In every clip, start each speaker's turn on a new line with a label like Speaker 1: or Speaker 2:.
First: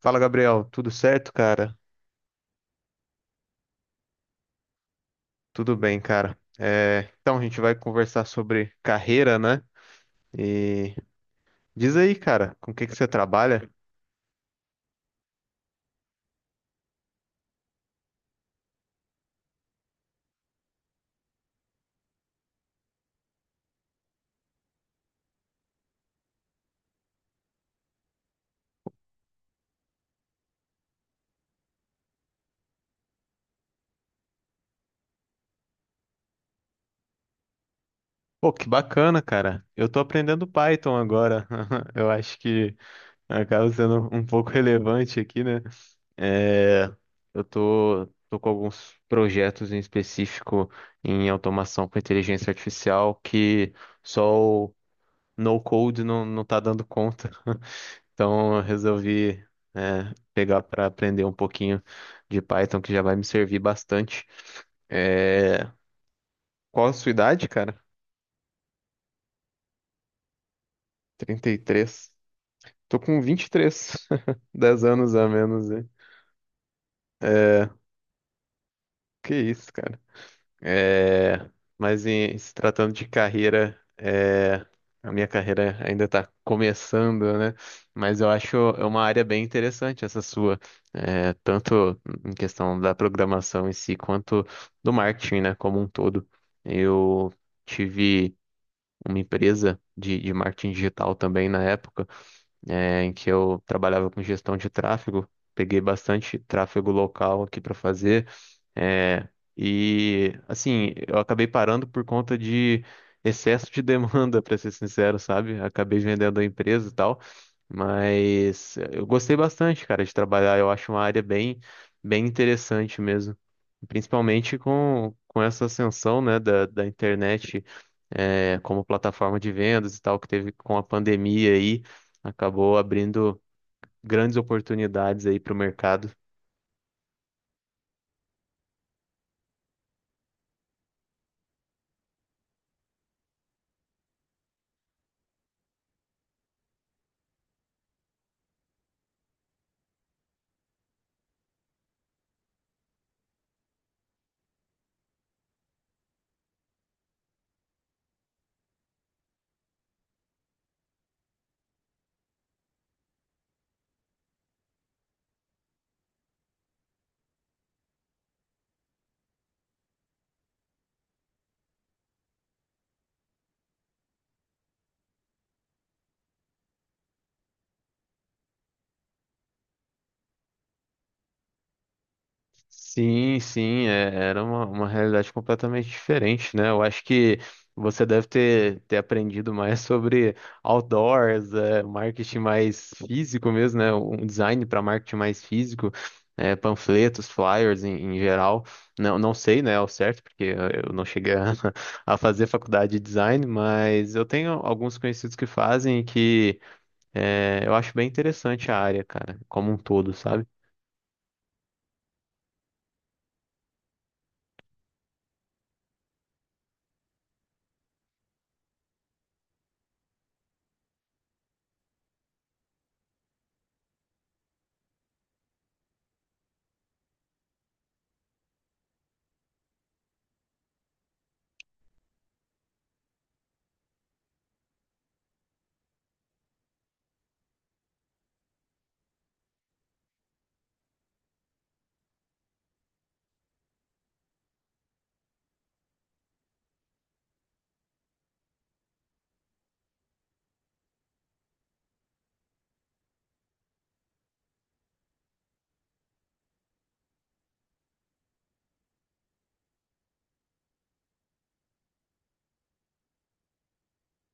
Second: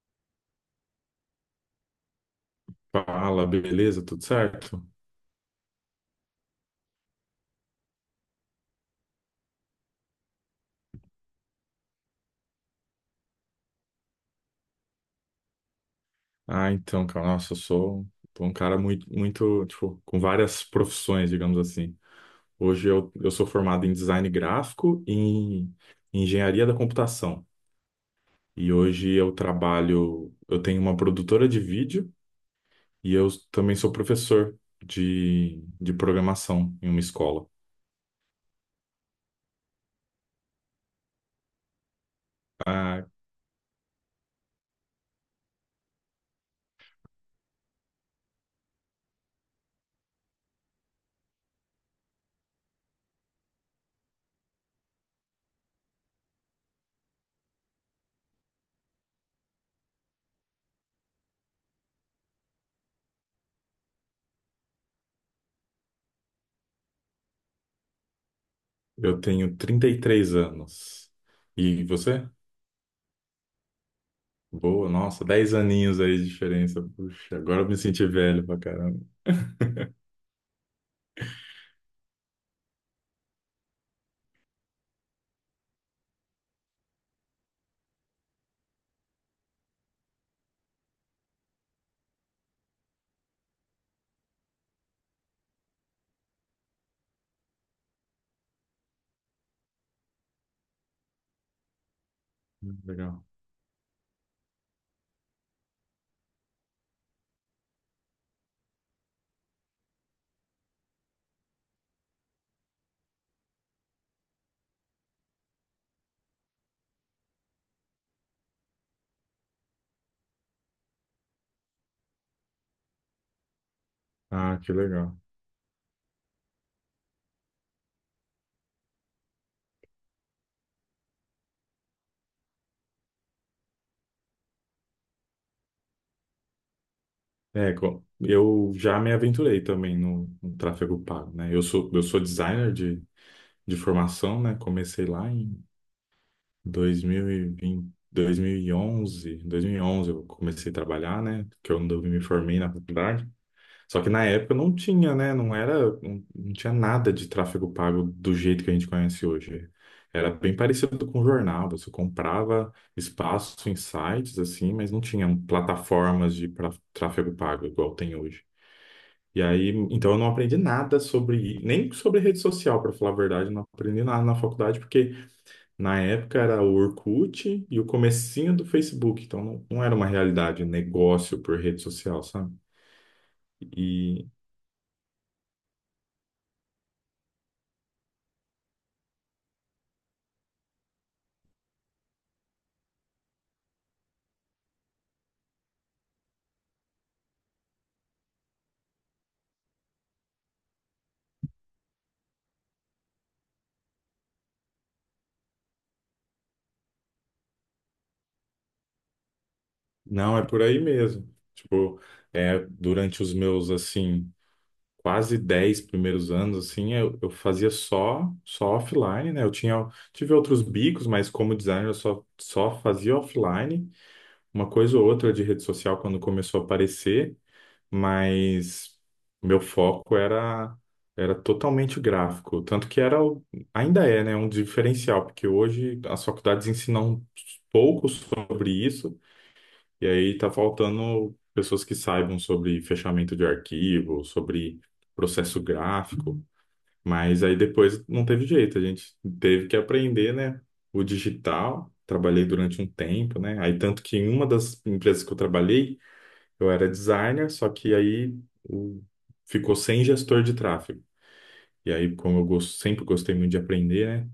Speaker 1: Fala, Gabriel. Tudo certo, cara?
Speaker 2: Fala, beleza? Tudo certo?
Speaker 1: Tudo bem, cara. Então, a gente vai conversar sobre carreira, né? E diz aí, cara, com o que que você trabalha?
Speaker 2: Então, cara, nossa, eu sou um cara tipo, com várias profissões, digamos assim. Hoje eu sou formado em design gráfico e em engenharia da computação. E hoje eu trabalho, eu tenho uma produtora de vídeo e eu também sou professor de programação em uma escola.
Speaker 1: Pô, que bacana, cara. Eu tô aprendendo Python agora. Eu acho que
Speaker 2: Ah,
Speaker 1: acaba sendo um pouco relevante aqui, né? É, eu tô com alguns projetos em específico em automação com inteligência artificial que só o no-code não tá dando conta. Então, eu resolvi, pegar para aprender um pouquinho de Python, que já vai me servir bastante. É, Qual a sua idade, cara?
Speaker 2: eu tenho 33 anos.
Speaker 1: Trinta e
Speaker 2: E
Speaker 1: três.
Speaker 2: você?
Speaker 1: Tô com 23, 10
Speaker 2: Boa,
Speaker 1: anos
Speaker 2: nossa,
Speaker 1: a
Speaker 2: 10
Speaker 1: menos, hein?
Speaker 2: aninhos aí de diferença. Puxa, agora
Speaker 1: É,
Speaker 2: eu me senti velho pra caramba.
Speaker 1: que isso, cara. É, mas se tratando de carreira, a minha carreira ainda está começando, né? Mas eu acho é uma área bem interessante essa sua, tanto em questão da programação em si, quanto do marketing, né, como um todo. Eu tive uma empresa de marketing digital também na época, em
Speaker 2: Legal.
Speaker 1: que eu trabalhava com gestão de tráfego. Peguei bastante tráfego local aqui para fazer. É, e assim, eu acabei parando por conta de excesso de demanda, para ser sincero, sabe? Acabei vendendo a empresa e tal, mas eu gostei bastante, cara, de trabalhar. Eu acho uma área bem interessante mesmo, principalmente
Speaker 2: Ah, que
Speaker 1: com,
Speaker 2: legal.
Speaker 1: com essa ascensão, né, da internet, como plataforma de vendas e tal, que teve com a pandemia aí, acabou abrindo grandes oportunidades aí para o mercado.
Speaker 2: Eu já me aventurei também no tráfego pago, né? Eu sou designer de formação, né? Comecei lá em dois dois 2011, eu comecei a trabalhar, né? Que eu não me formei na faculdade. Só que na época não tinha, né? Não era, não, não tinha nada de tráfego pago do jeito que a gente conhece hoje. Era bem parecido com jornal, você comprava espaço em sites assim, mas não tinham plataformas de tráfego pago igual tem hoje. E aí, então eu não aprendi nada sobre, nem sobre rede social, para falar a verdade, eu não aprendi nada na faculdade, porque na época era o Orkut e o comecinho do Facebook, então não era uma realidade negócio por rede social, sabe?
Speaker 1: Sim, sim, era uma realidade completamente diferente, né? Eu acho que você deve ter aprendido mais sobre outdoors, é, marketing mais físico mesmo, né? Um design para marketing mais físico, panfletos, flyers em, em geral. Não sei, né, ao certo, porque eu não cheguei a fazer faculdade de design, mas eu tenho alguns conhecidos que fazem e que eu acho bem interessante a área, cara, como um todo,
Speaker 2: Não,
Speaker 1: sabe?
Speaker 2: é por aí mesmo. Tipo, é, durante os meus, assim, quase 10 primeiros anos, assim, eu fazia só offline, né? Eu tinha, tive outros bicos, mas como designer eu só fazia offline. Uma coisa ou outra de rede social quando começou a aparecer, mas meu era totalmente gráfico. Tanto que era, ainda é, né, um diferencial, porque hoje as faculdades ensinam pouco sobre isso, e aí tá faltando pessoas que saibam sobre fechamento de arquivo, sobre processo gráfico, mas aí depois não teve jeito, a gente teve que aprender, né, o digital. Trabalhei durante um tempo, né? Aí tanto que em uma das empresas que eu trabalhei, eu era designer, só que aí o- ficou sem gestor de tráfego. E aí, como eu sempre gostei muito de aprender, né?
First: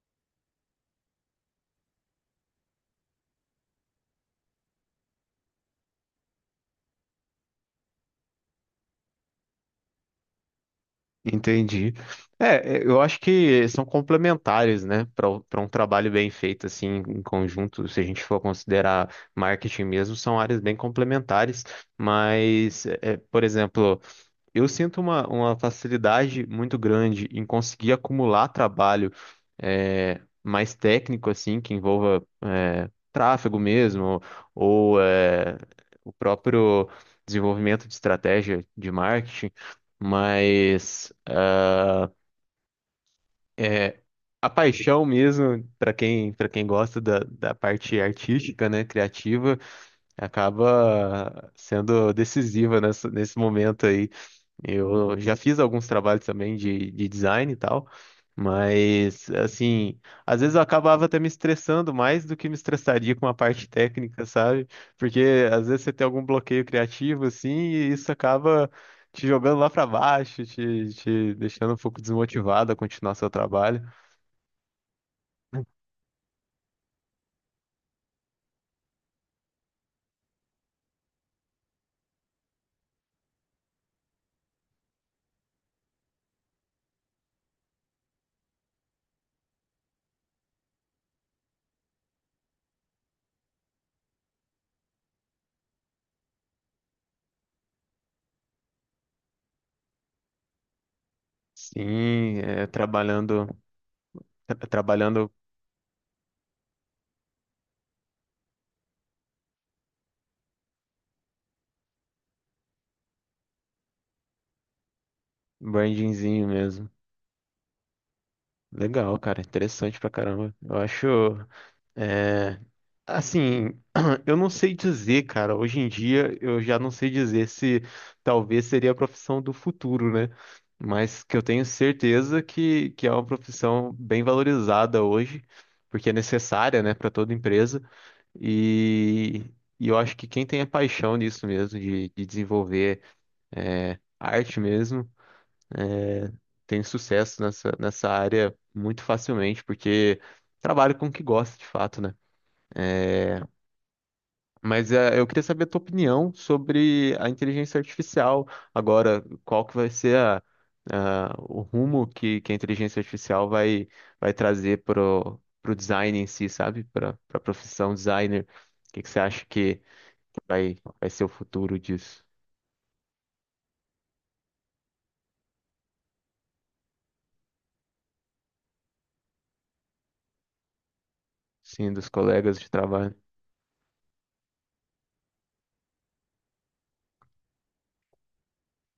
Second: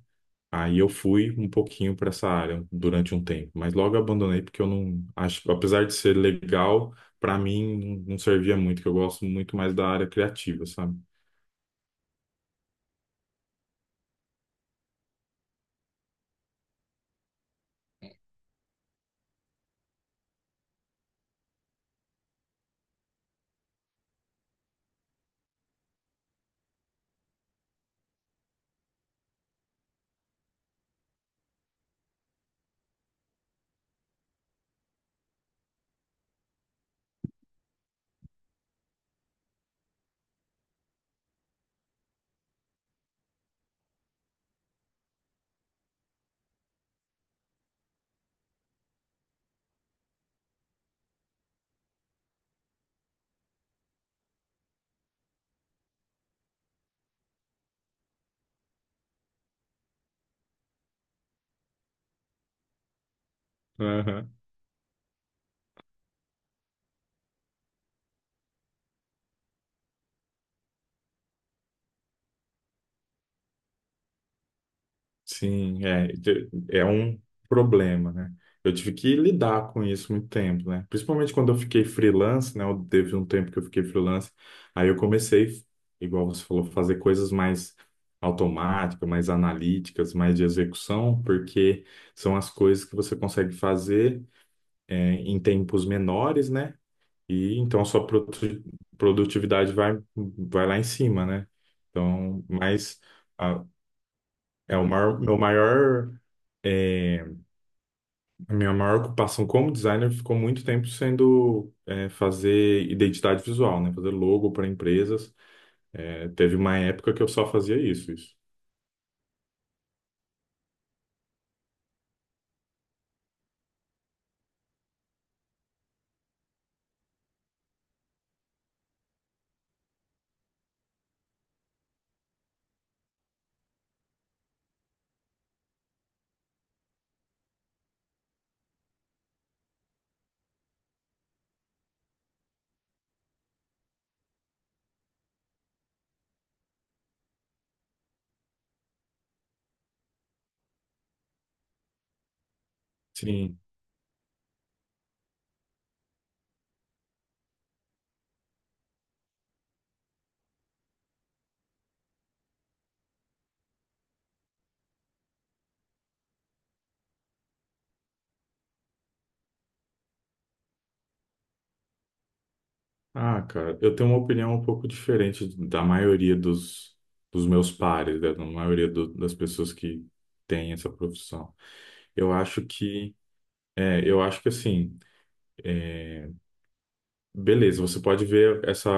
Speaker 2: Aí eu fui um pouquinho para essa área durante um tempo, mas logo abandonei porque eu não acho, apesar de ser legal, para mim não servia muito, que eu gosto muito mais da área criativa, sabe?
Speaker 1: Entendi. Eu acho que são complementares, né, para para um trabalho bem feito assim em conjunto. Se a gente for considerar marketing mesmo, são áreas bem complementares. Mas, por exemplo, eu sinto uma facilidade muito grande em conseguir acumular trabalho mais técnico, assim, que envolva tráfego mesmo, ou o próprio desenvolvimento de estratégia de marketing, mas eh, a paixão mesmo, para quem gosta da parte artística, né, criativa, acaba sendo decisiva nesse momento aí. Eu já fiz alguns trabalhos também de design e tal, mas assim, às vezes eu acabava até me estressando mais do que me estressaria com a parte técnica, sabe? Porque às vezes você tem algum bloqueio criativo assim, e isso acaba te jogando lá para baixo, te deixando um pouco desmotivado a continuar seu trabalho.
Speaker 2: Sim, é, é um problema, né? Eu tive que lidar com isso muito tempo, né? Principalmente quando eu fiquei freelance, né? Teve um tempo que eu fiquei freelance, aí eu comecei, igual você falou, fazer coisas mais automáticas, mais analíticas, mais de execução, porque são as coisas que você consegue fazer, é, em tempos menores, né? E então a sua produtividade vai, vai lá em cima, né?
Speaker 1: Sim,
Speaker 2: Então,
Speaker 1: é,
Speaker 2: mas.
Speaker 1: trabalhando
Speaker 2: Ah,
Speaker 1: tra-
Speaker 2: é o
Speaker 1: trabalhando
Speaker 2: maior, é, a minha maior ocupação como designer ficou muito tempo sendo é, fazer identidade visual, né? Fazer logo para empresas. É,
Speaker 1: brandingzinho
Speaker 2: teve uma
Speaker 1: mesmo.
Speaker 2: época que eu só fazia isso.
Speaker 1: Legal, cara. Interessante pra caramba. Eu acho. É, assim, eu não sei dizer, cara. Hoje em dia, eu já não sei dizer se talvez seria a profissão do futuro, né? Mas que eu tenho certeza que é uma profissão bem valorizada hoje, porque é necessária, né, para toda empresa. E, e eu acho que quem tem a paixão nisso mesmo, de desenvolver arte mesmo tem sucesso nessa, nessa área muito facilmente, porque trabalha com o que gosta de fato, né?
Speaker 2: Sim.
Speaker 1: Mas eu queria saber a tua opinião sobre a inteligência artificial agora, qual que vai ser o rumo que a inteligência artificial vai trazer pro, pro design em si, sabe? Para a profissão designer. Que você acha que vai ser o futuro disso?
Speaker 2: Ah, cara, eu tenho uma opinião um pouco diferente da dos meus pares, né? Da maioria das pessoas que têm essa profissão.
Speaker 1: Sim, dos
Speaker 2: Eu
Speaker 1: colegas
Speaker 2: acho
Speaker 1: de trabalho.
Speaker 2: que, é, eu acho que assim. Beleza, você pode ver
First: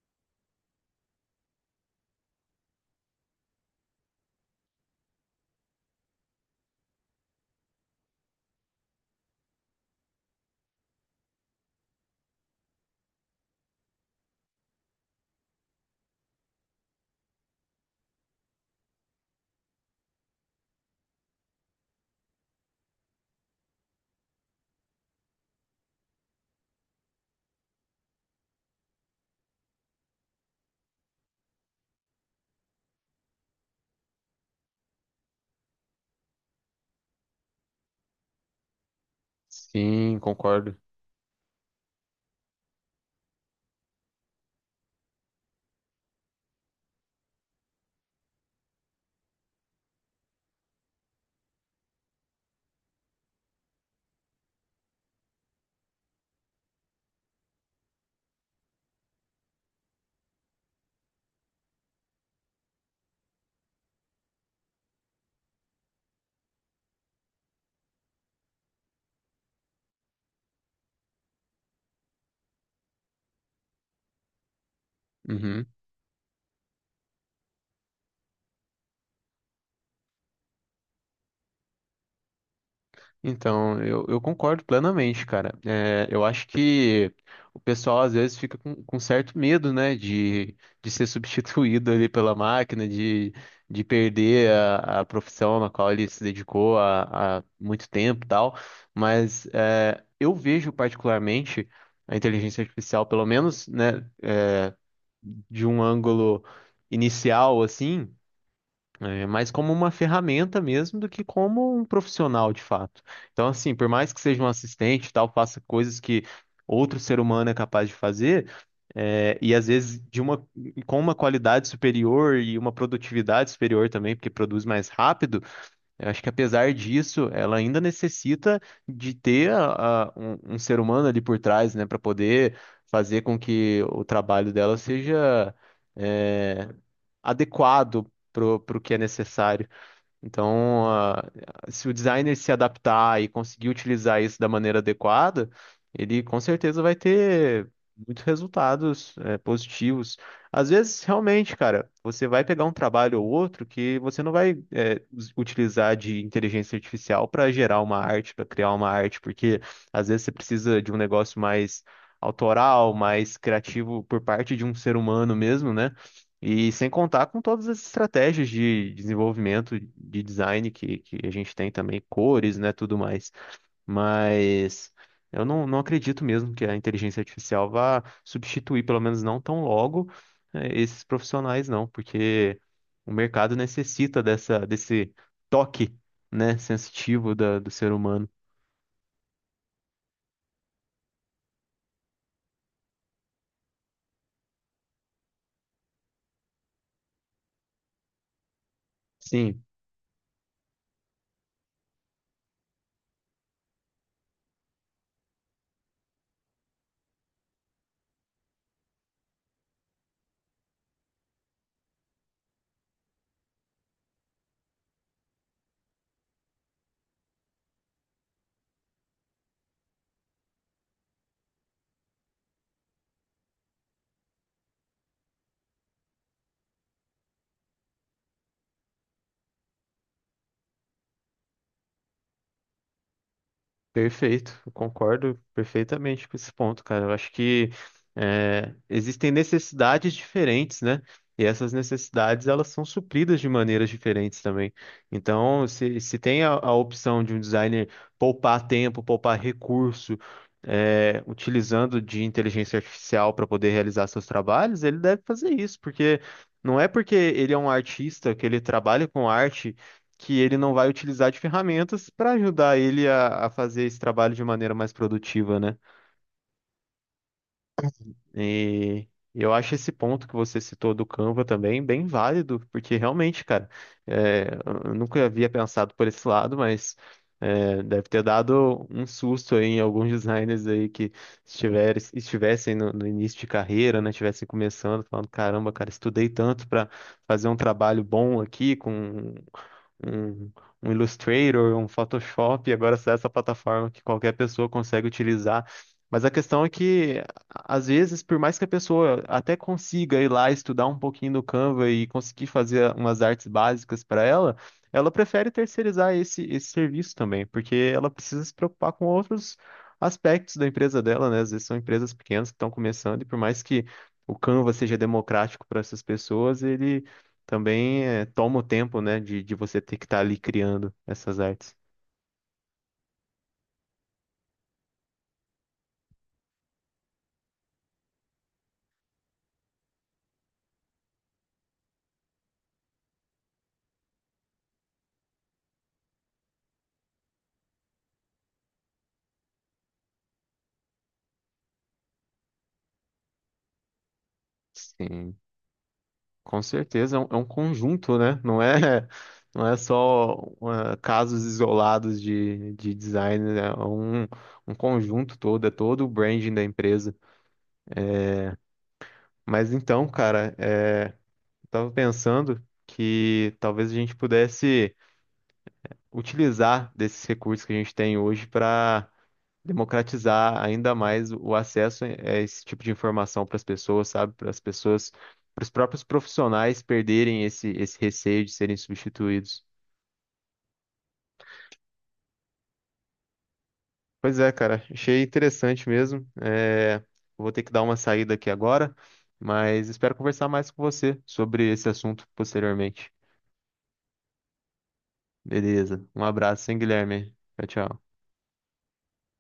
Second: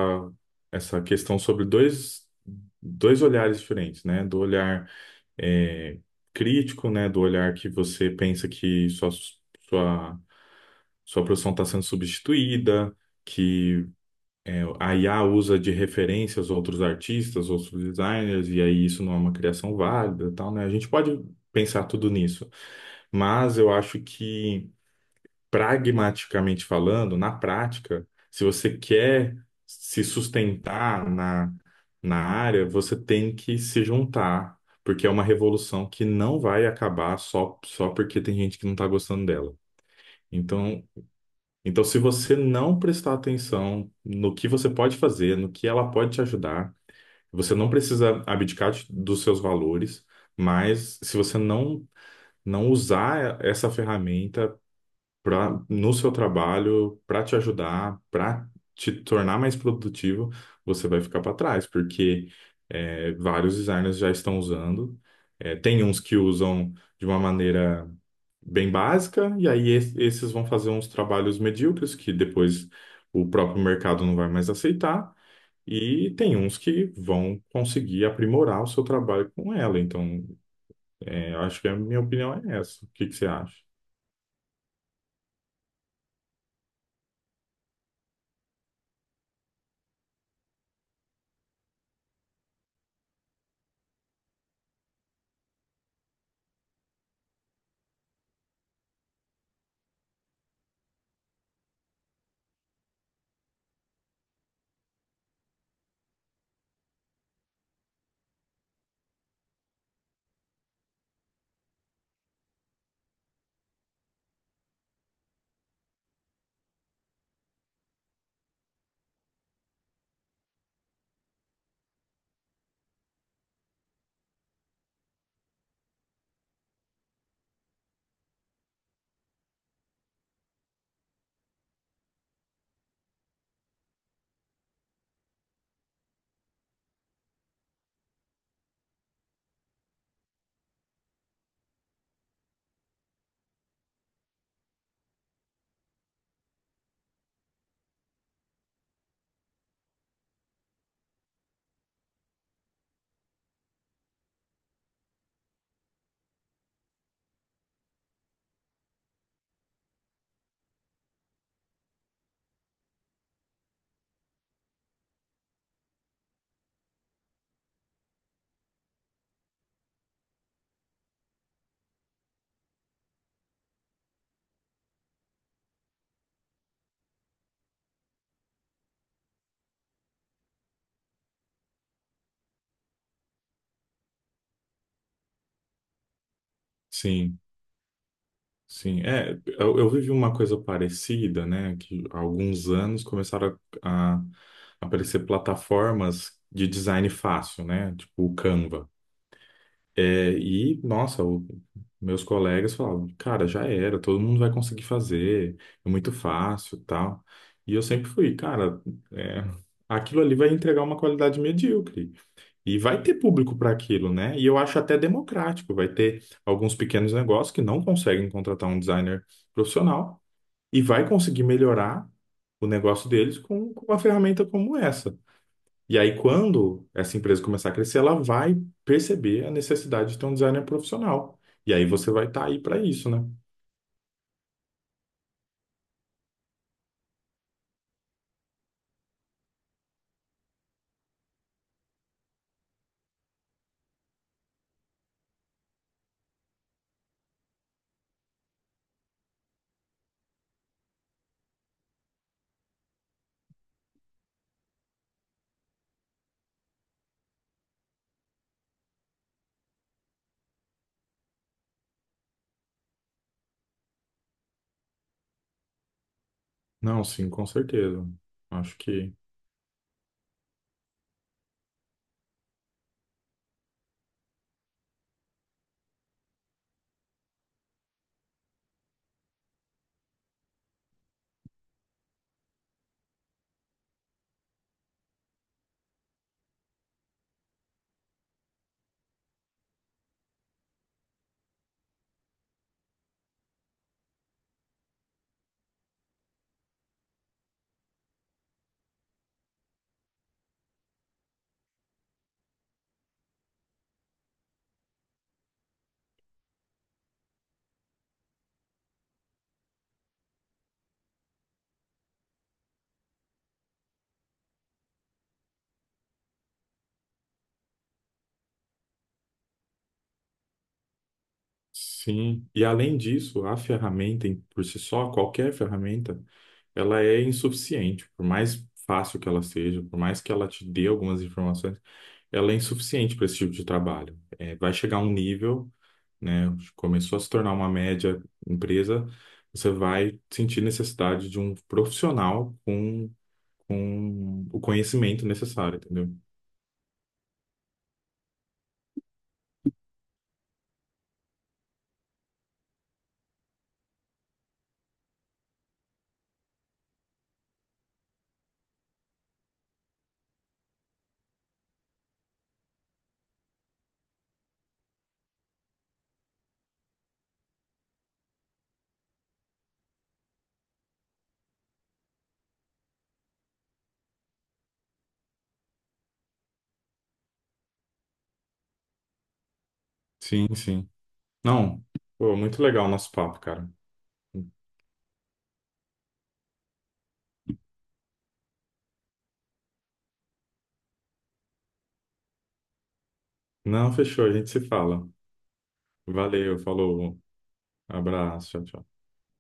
Speaker 2: essa questão sobre dois olhares diferentes, né? Do olhar é, crítico, né? Do olhar que você pensa que sua, sua profissão está sendo substituída, que é, a IA usa de referências outros artistas, outros designers, e aí isso não é uma criação válida, e tal, né? A gente pode pensar tudo nisso, mas eu acho que pragmaticamente falando, na prática, se você quer se sustentar na área, você tem que se juntar, porque é uma revolução que não vai acabar só porque tem gente que não está gostando dela.
Speaker 1: Sim, concordo.
Speaker 2: Então, então, se você não prestar atenção no que você pode fazer, no que ela pode te ajudar, você não precisa abdicar dos seus valores, mas se você não usar essa ferramenta, pra, no seu trabalho, para te ajudar, para te tornar mais produtivo, você vai ficar para trás, porque é, vários designers já estão usando. É, tem uns que usam de uma maneira bem básica, e aí esses vão fazer uns trabalhos medíocres que depois o próprio mercado não vai mais aceitar.
Speaker 1: Uhum.
Speaker 2: E tem uns que vão conseguir aprimorar o seu trabalho com ela. Então, é, eu acho que a minha opinião é essa. O que que você acha?
Speaker 1: Então, eu concordo plenamente, cara. É, eu acho que o pessoal às vezes fica com certo medo, né, de ser substituído ali pela máquina, de perder a profissão na qual ele se dedicou há muito tempo e tal. Mas é, eu vejo particularmente a inteligência artificial, pelo menos, né, de um ângulo inicial, assim. É mais como uma ferramenta mesmo do que como um profissional de fato. Então, assim, por mais que seja um assistente e tal, faça coisas que outro ser humano é capaz de fazer, e às vezes de uma, com uma qualidade superior e uma produtividade superior também, porque produz mais rápido, eu acho que apesar disso, ela ainda necessita de ter um ser humano ali por trás, né, para poder fazer com que o trabalho dela seja. é, adequado pro, pro que é necessário. Então, se o designer se adaptar e conseguir utilizar isso da maneira adequada, ele com certeza vai ter muitos resultados, positivos. Às vezes, realmente, cara, você vai pegar um trabalho ou outro que você não vai, utilizar de inteligência artificial para gerar uma arte, para criar uma arte, porque às vezes você precisa de um negócio mais autoral, mais criativo por parte de um ser humano mesmo, né? E sem contar com todas as estratégias de desenvolvimento, de design que a gente tem também, cores, né, tudo mais. Mas eu não acredito mesmo que a inteligência artificial vá substituir, pelo menos não tão logo, esses profissionais, não, porque o mercado necessita dessa, desse toque, né, sensitivo
Speaker 2: Sim.
Speaker 1: da, do ser humano.
Speaker 2: Sim, é, eu vivi uma coisa parecida, né, que há alguns anos começaram a aparecer plataformas de design fácil, né, tipo o Canva.
Speaker 1: Sim,
Speaker 2: É, e, nossa, meus colegas falavam, cara, já era, todo mundo vai conseguir fazer, é muito fácil, tal. E eu sempre fui, cara, é, aquilo ali vai entregar uma qualidade medíocre. E vai ter público para aquilo, né? E eu acho até democrático. Vai ter alguns pequenos negócios que não conseguem contratar um designer profissional e vai conseguir melhorar o negócio deles com uma ferramenta como essa. E aí, quando essa empresa começar a crescer, ela vai perceber a necessidade de ter um designer profissional. E aí você vai estar aí para isso, né?
Speaker 1: Perfeito, eu concordo perfeitamente com esse ponto, cara. Eu acho que existem necessidades diferentes, né? E essas necessidades elas são supridas de maneiras diferentes também. Então, se tem a opção de um designer poupar tempo, poupar recurso, utilizando de inteligência artificial para poder realizar seus trabalhos, ele deve fazer isso, porque não é porque ele é um artista que ele trabalha com arte que ele não vai utilizar de ferramentas para ajudar ele a fazer esse trabalho de maneira mais produtiva, né?
Speaker 2: Não, sim, com certeza. Acho
Speaker 1: E
Speaker 2: que
Speaker 1: eu acho esse ponto que você citou do Canva também bem válido, porque realmente, cara, é, eu nunca havia pensado por esse lado, mas deve ter dado um susto aí em alguns designers aí que estivessem no início de carreira, né? Estivessem começando, falando, caramba, cara, estudei tanto para fazer um trabalho bom aqui com um, um Illustrator, um Photoshop, e agora sai essa plataforma que qualquer pessoa consegue utilizar. Mas a questão é que, às vezes, por mais que a pessoa até consiga ir lá estudar um pouquinho no Canva e conseguir fazer umas artes básicas para ela, ela prefere terceirizar esse serviço também, porque ela precisa se preocupar com outros aspectos da empresa dela, né? Às vezes são empresas pequenas que estão começando, e por mais que o Canva seja democrático para essas pessoas, ele também é, toma o tempo, né, de você ter que estar ali criando essas artes.
Speaker 2: sim, e além disso, a ferramenta por si só, qualquer ferramenta, ela é insuficiente. Por mais fácil que ela seja, por mais que ela te dê algumas informações, ela é insuficiente para esse tipo de trabalho. É, vai chegar um nível, né? Começou a se tornar uma média empresa, você vai sentir necessidade de um profissional com o conhecimento
Speaker 1: Sim,
Speaker 2: necessário, entendeu?
Speaker 1: com certeza é um conjunto, né? Não é, não é só casos isolados de design, né? É um, um conjunto todo, é todo o branding da empresa. Mas então, cara, eu tava pensando que talvez a gente pudesse utilizar desses recursos que a gente tem hoje para democratizar ainda mais o acesso a esse tipo de informação para as pessoas, sabe? Para as pessoas, para os próprios profissionais perderem esse receio de serem substituídos.
Speaker 2: Sim, sim. Não, pô, muito legal o nosso papo, cara.
Speaker 1: Pois é, cara, achei interessante mesmo. Vou ter que dar uma saída aqui agora, mas espero conversar mais com você sobre esse assunto posteriormente.
Speaker 2: Não, fechou, a gente se fala.
Speaker 1: Beleza, um
Speaker 2: Valeu,
Speaker 1: abraço, hein,
Speaker 2: falou.
Speaker 1: Guilherme? Tchau, tchau.
Speaker 2: Abraço, tchau, tchau.